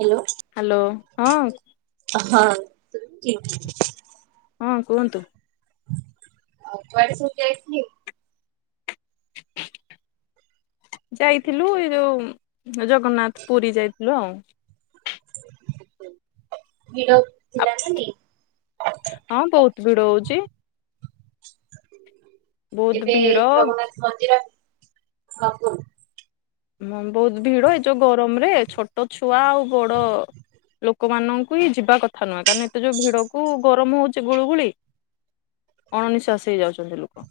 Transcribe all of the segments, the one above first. Hello. Hello -ହଁ। ହଁ- ଠିକ୍। ହଁ- କୁହନ୍ତୁ। ଆଉ କୁଆଡେ ସବୁ ଯାଇଥିଲେ? ଯାଇଥିଲୁ ଏଇ ଯଉ ଜଗନ୍ନାଥ୍ ପୁରୀ ଯାଇଥିଲୁ ଆଉ। ଭିଡ ଥିଲା ନା ନାଇ? ହଁ ବହୁତ୍ ଭିଡ ହଉଚି। ବହୁତ ଏବେ ଭିଡ ଜଗନ୍ନାଥ୍ ମନ୍ଦିର। [unintelligible] ହଁ ବହୁତ ଭିଡ ଏ ଯୋଉ ଗରମ ରେ ଛୋଟ ଛୋଟ ଛୁଆ ଆଉ ବଡ ଲୋକମାନଙ୍କୁ ହିଁ ଯିବା କଥା ଥା ନୁହଁ କାରଣ ଏତେ ଯୋଉ ଭିଡକୁ ଗରମ ହଉଛି। ଏତେ ଗୁଳୁଗୁଳି ଅଣ ନିିଶ୍ଵାସ ହେଇ ଯାଉଚନ୍ତି ଲୋକ।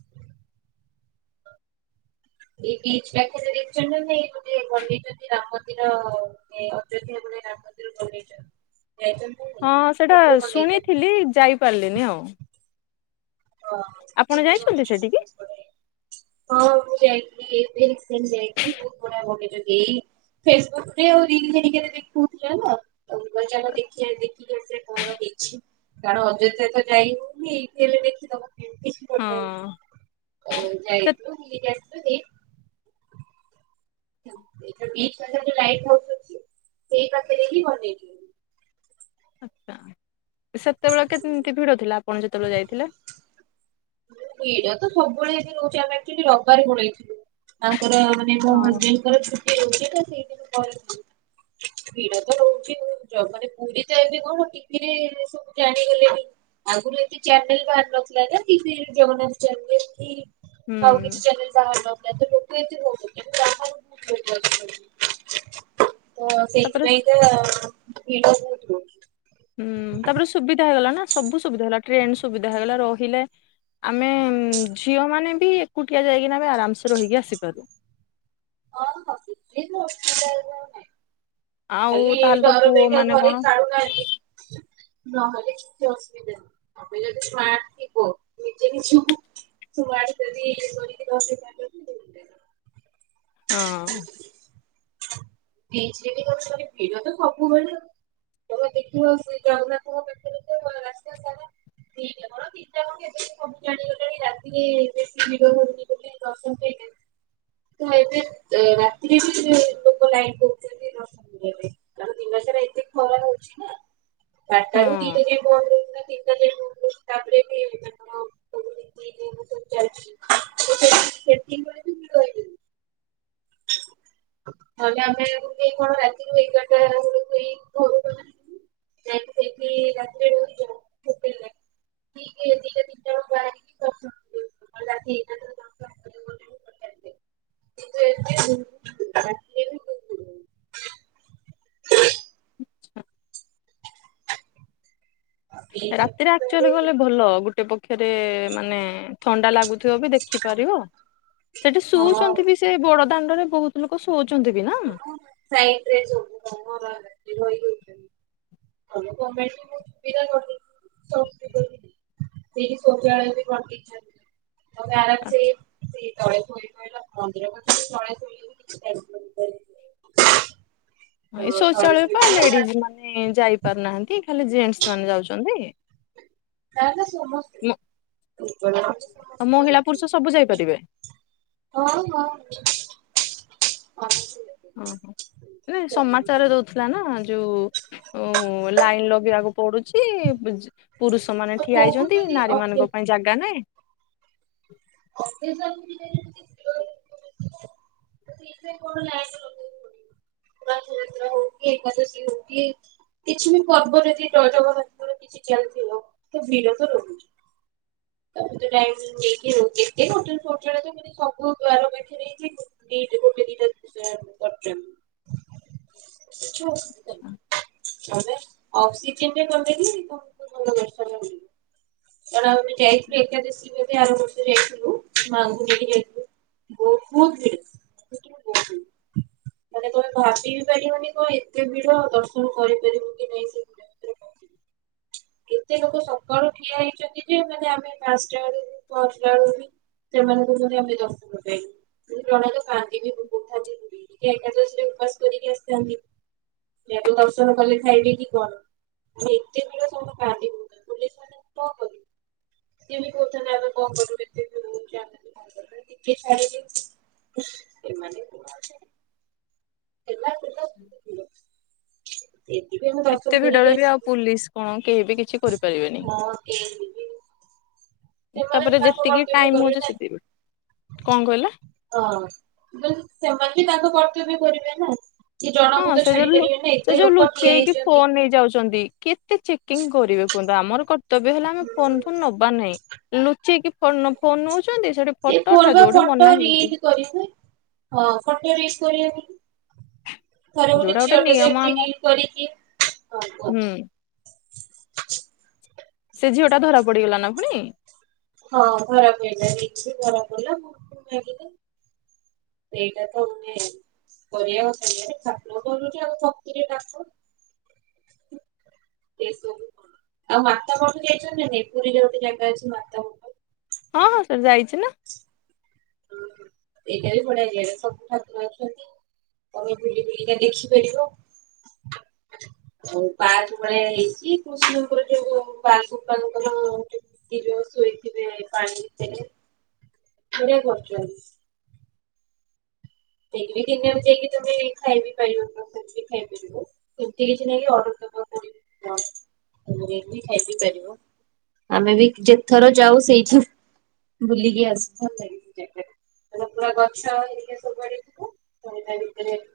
ଏଇ ବିଚ ପାଖରେ ଦେଖିଛନ୍ତି ନାାଇ ଗୋଟେ ଖୋଲି ବେଇଛନ୍ତି ରାମ ମନ୍ଦିର ଏଇ ଅଜାତିଆ ଗୁଡ଼େ ରାମ ମନ୍ଦିର ବନେଇ ଚନ୍ତି। ହଁ ସେଟା ଶୁଣିଥିଲି ଯାଇପାରିଲିନି ଆଉ। ହଁ। ଆପଣ ଯାଇଛନ୍ତି ସେଠିକି? ହଁ ମୁ ଯାଇଥିଲି ଏବେ ରି ସେଣ୍ଟିଲ ଯାଇକି ବହୁତ ବଡ଼ିଆ ବନେଇଚନ୍ତି। ଫେସବୁକ୍ ରେ ଆ ରିଲ୍ହେରିକାରେ ଦେଖଥିଲେ ନା ଆଉ ଗଜ ଦେଖି ଠିକ ଅଛି ସେ କଣ ଦେଇଛି କାରଣ ଅଯୋଧ୍ୟ ତ ଯାଇ ହଉନି ଏଇଠି ହେଲେ ଦେଖିଦବ। ହଁ ଯାଇୁ ସେ [unintelligible] ଇ ଲାଇଟ ହାଉସ୍‌ ଅଛି ସେଇ ପାଖରେ ହିଁ ବନେଇଚି। ଆକା ସେତେବେଳେ କେମିତି ଭିଡ ଥିଲା ଆପଣ ଯେତେବେଳେ ଯାଇଥିଲେ? ଭିଡ଼ ତ ସବୁବେଳେ ଏମିତି ରଉଛି ଆମେ ଆକ୍ରଚ୍ବାଲି ରବିବାରେ ପଳେଇଥିଲୁ ତାଙ୍କର ମାନେ ମୋ ହଁ ହଜ୍‌ବେଣ୍ଡ ର ଛୁଟି ହଉଛି ନା ସେଇଥିପାଇଁ ପଳେଇ। ଭିଡ ତ ରହୁଛି ମାନେ ପୁରୀ ତ ଏବେ କଣ ଟିଭିରେ ସବୁ ଜାଣିଗଲେଣିି। ଆଗରୁ ଏତେ ଚ୍ୟାନେଲ ବାହାରି ନଥିଲା ନା ଟିଭିରେ। ଚ କି ହୁଁ ଆଉି ଚେ ଯ ହ [unintelligible] [unintelligible] ତ ତାପରେ ସେଇଥିପାଇଁ ତ ଭିଡ ହଉଥିବ। ହୁଁ ତାପରେ ସୁବିଧା ହେଇଗଲା ନା ସବୁ ସୁବିଧା ହେଲା ଟ୍ରେନ ସୁବିଧା ହେଇଗଲା ରହିଲେ ଆମେ ଝିଅମାନେ ବି ଏକୁଟିଆ ଯାଇକିନା ଆମେ ଆରାମସେ ରହିକି ଆସିପାରୁ। ଅଁ ହଁ ସେହି [unintelligible] ଆଉ ଖାଲି ତାହେଲେ ତ ପୁଅ ଦରପେକ୍ଷା ମାନେ ଥରେ କଣ ସାଢୁହାନ୍ତି। ନହେଲେ କି ଅସୁବିଧା ନାହିଁ। ଆମେ ଯଦି ସ୍ନାଟ ଥିବ ନିଜେ କିଛି କରି ଦ [unintelligible] ହଁ। ବଜସ ଭିଡ଼ ତ କପୁ ହେ [unintelligible] ତମେ ଦେଖିବ ସେ ଜଗନ୍ନାଥଙ୍କ ପାଖରେ [unintelligible] ପୂଜା କଅଁ କିସବୁ ଜାଣିଗଲାଣି ରାତିରେ ବେଶୀ ଭିଡ଼ ହଉନି ଗୋଟେ ଦର୍ଶନ ପାଇି ତ ଏବେ ରାତିରେ ବି ଲୋକ ଲାଇନ୍‌ କରୁଛନ୍ତି ର କିନ୍ତୁ ଏବେତାର ଦିନ ସାରା ଏତେ ଖରା ହଉଛି ନା ଚାରିଟାରୁ ହଁ ଦିଟାଯାକେ ବନ୍ଦ ରହିଥିଲା ଟି। ପ [unintelligible] ଚାଲିଛି ସେଥିକିବେଳେ କିଛି କହିଲୁନି? ନହେଲେ ଆମେ କେହି କଣ ରାତିରୁୁ ଏଗାରଟାଳୁ କେହି ଘରୁ ଯାଇଁକି ସେଇଠି ରାତିରେ ରହିଲୁ ହୋଟେଲେରେ। ଠିକ୍ ଦିଟା ତିନିଟା ବେଳୁ ବାହାରିଲୁ [unintelligible] କିନ୍ତୁ ଏବେ [unintelligible] ଆଛା। ରାତିରେ ଆକ୍ଚୁଆଲି ଗଲେ ଭଲ ଗୋଟେ ପକ୍ଷରେ ମାନେ ଥଣ୍ଡା ଲାଗୁଥିବ ବି ଦେଖିପାରିବ ସେଠି ଶଉଛନ୍ତି ବି ସେ ବଡ ଦାଣ୍ଡରେ ବହୁତ ଲୋକ ଶୋଉଚନ୍ତି ବି, ନା? ସାଇଟ୍ ରେ ଯୋଉ ତମର [unintelligible] କମେ ସେଠି ସୌଚାଳୟ ବି କରିଦେଇଚନ୍ତି। ତାପରେ ଅରାମସେ ସେଇ ତଳେ ଶୋଇପଇଲ, ମନ୍ଦିର [unintelligible] ଏ ଶୌଚାଳୟ ବା ଲେଡିଜ ମାନେ ଯାଇପାରୁନାହାନ୍ତି, ଖାଲି ଜେଣ୍ଟସ ମାନେ ଯାଉଚନ୍ତି। ମ ମହିଳା, ପୁରୁଷ ସବୁ ଯାଇପାରିବେ। ହଉ ହଉ [unintelligible] ଓହୋ, ନାଇଁ ସମାଚାର ଦଉଥିଲା ନା ଯୋଉ ଓ ଲାଇନ୍ ଲଗେଇବାକୁ ପଡୁଚି [unintelligible] ପୁରୁଷ ମାନେ ଠିଆ ହେଇଚନ୍ତି, ନାରୀ ମାନଙ୍କ ପାଇଁ ଜାଗା ନାଇଁ। [unintelligible] ପୁରା ଧିରେ ଧିରେ ହଉ କି, ଏକାଦଶୀ ହଉ କି କିଛି ବି ପର୍ବ ଯଦି ର ଜଗନ୍ନାଥଙ୍କର କିଛି ଚାଲିଥିବ, ତ ଭିଡ଼ ତ ରହୁଚି। ତମେ ତ ଟାଇ ନେଇକି ରହୁ କେତେ, [unintelligible] ନିଇତି ଗୋଟେ ଦିଟା ଯାହାହେଲେ କରୁଚନ୍ତି। [unintelligible] [unintelligible] ଦର୍ଶନ [unintelligible] ଏଣା ଆମେ ଯାଇଥିଲୁ, ଏକାଦଶୀ ବୋଧେ ଆରବର୍ଷ ଯାଇଥିଲୁ, ମାଙ୍କୁ ନେଇିକି ଯାଇଥିଲୁ। ବହୁତ ଭିଡ଼, [unintelligible] ମାନେ କଣେ ଭାବି ବିି ପାରିବନି କଣ ଏତେ ଭିଡ, ଦର୍ଶନ କରିପାରିବୁ କି ନାଇଁ ସେଦିନ? କେତେ ଲୋକ ସକାଳୁ ଠିଆ ହେଇଛନ୍ତି ଯେ, ମାନେ ଆମେ ପାଞ୍ଚଟା ବେଳୁ ପହଞ୍ଚିଲା ବେଳୁ ବି ସେମାନେ ତ ଆମେ ଦ [unintelligible] ମୋ ନଣନ୍ଦ କାନ୍ଦି ବି ପକଉଥାନ୍ତି [unintelligible] [unintelligible] ଏକାଦଶୀ ରେ ଉପାସ କରିକି ଆସିଥାନ୍ତି। ଜଗା ଦେବ ଦର୍ଶନ କଲେ ଖାଇବେ କି କଣ? ଏତେବେଳୁ କଣ କାନ୍ଦି ପକାଉଥାନ୍ତି, ପୋଲିସ ମାଡାମ କଣ କରିବେ? ସିଏ ବି କହୁଥିଲେ ଆମେ କଣ କରୁବୁ, ଏତେ ଭିଡ଼ ହଉଚି ଆମେ ବି [unintelligible] ହେଲା ଯେ [unintelligible] ଏଥିପାଇଁ ମୁଁ ଏତେ ଭିଡରେ ବି ଆଉ ପୋଲିସ କଣ, କେହି ବି କିଛି କରିପାରିବେନି। ତାପରେ ଯେତିକି ଟାଇମ ହଉଚି ସେତିକି, କଣ କହିଲ? ହଁ, ଯେହେତୁ ସେମାନେ କି ତାଙ୍କ କର୍ତ୍ତବ୍ୟ କରିବେ ନା। ହଁ, ସେ ଯ, ସେ ଯୋଉ ଲୁଚେଇକି ଫୋନ ନେଇ ଯାଉଚନ୍ତି। କେତେ ଚେକିଂ କରିବେ କୁହନ୍ତୁ, ଆମର କର୍ତ୍ତବ୍ୟ ହେଲା ଆମେ ଫୋନ ଫୋନ ନବା ନାହିଁ। ଲୁଚେଇକି ଫୋ ଫୋନ ନଉଚନ୍ତି, ସେଠି ଫଟୋ ଉଠା, ଯୋଉଟା ମନା ହେଇଛି ରିଲ କରିବୁ, ହଁ, ଫୋନ ରେ ରିଲ କରିବେ ବୋଲି। ଥରେ ଗୋଟେ ଯୋଉଟା ଝିଅଟେ ନିୟମ ଆମ ସେମିତି କରି କି, ହଁ ହୁଁ ସେ ଝିଅ ଟା ଧରା ପଡିଗଲା ନା ଫୁଣି? ହଁ ଧରାପଇଲା, ରିଲ ରୁ ଧରା ପଇଲା, ଭୁଲ ଫୁଲ ମାଗିଲେ। ଏଇ କଥାକୁ ନେଇ ଏନ କରିବା କଥା ନୁହେଁ, [unintelligible] ଭକ୍ତିରେ ଡାକ। ଏ ସବୁ କଣ? ଆଉ ମାତା ମଠ ଯାଇଚନ୍ତି ନା ନାଇଁ, ପୁରୀରେ ଗୋଟେ ଜାଗା ଅଛି ମାତା ମଠ? ହଁ ହଁ ସେଠି ଯାଇଛି ନା। ଏଇଟା ବି ବଢଆ ଇଏରେ ସବୁ ଠାକୁର ଅଛନ୍ତି। ତମେ ବୁଲି ବୁଲିିକା ଦେଖିପାରିବ। ଆଉ ପାଠ ଭଳିଆ ହେଇଛି କୃଷଣଙ୍କର ଯୋଉ ପାକ ପାଙ୍କର ଏଇ ଯୋଉ ଶୋଇଥିବେ ପାଣିି ଭିତରେ। କୁଡ଼ିଆ କରୁଛନ୍ତି। ଦେଇବି ତିନି ଆ ଯାଇକି ତମେ ଖାଇବି ପାରିବ ଖାଇପାରିବ। ଏମିତି କିଛି ନଁ ଅର ଖାଇବି ପାରିବ। ଆମେ ବି ଯେଥର ଯାଉ ସେଇଠି ବୁଲିକି ଆସିଥା। [unintelligible]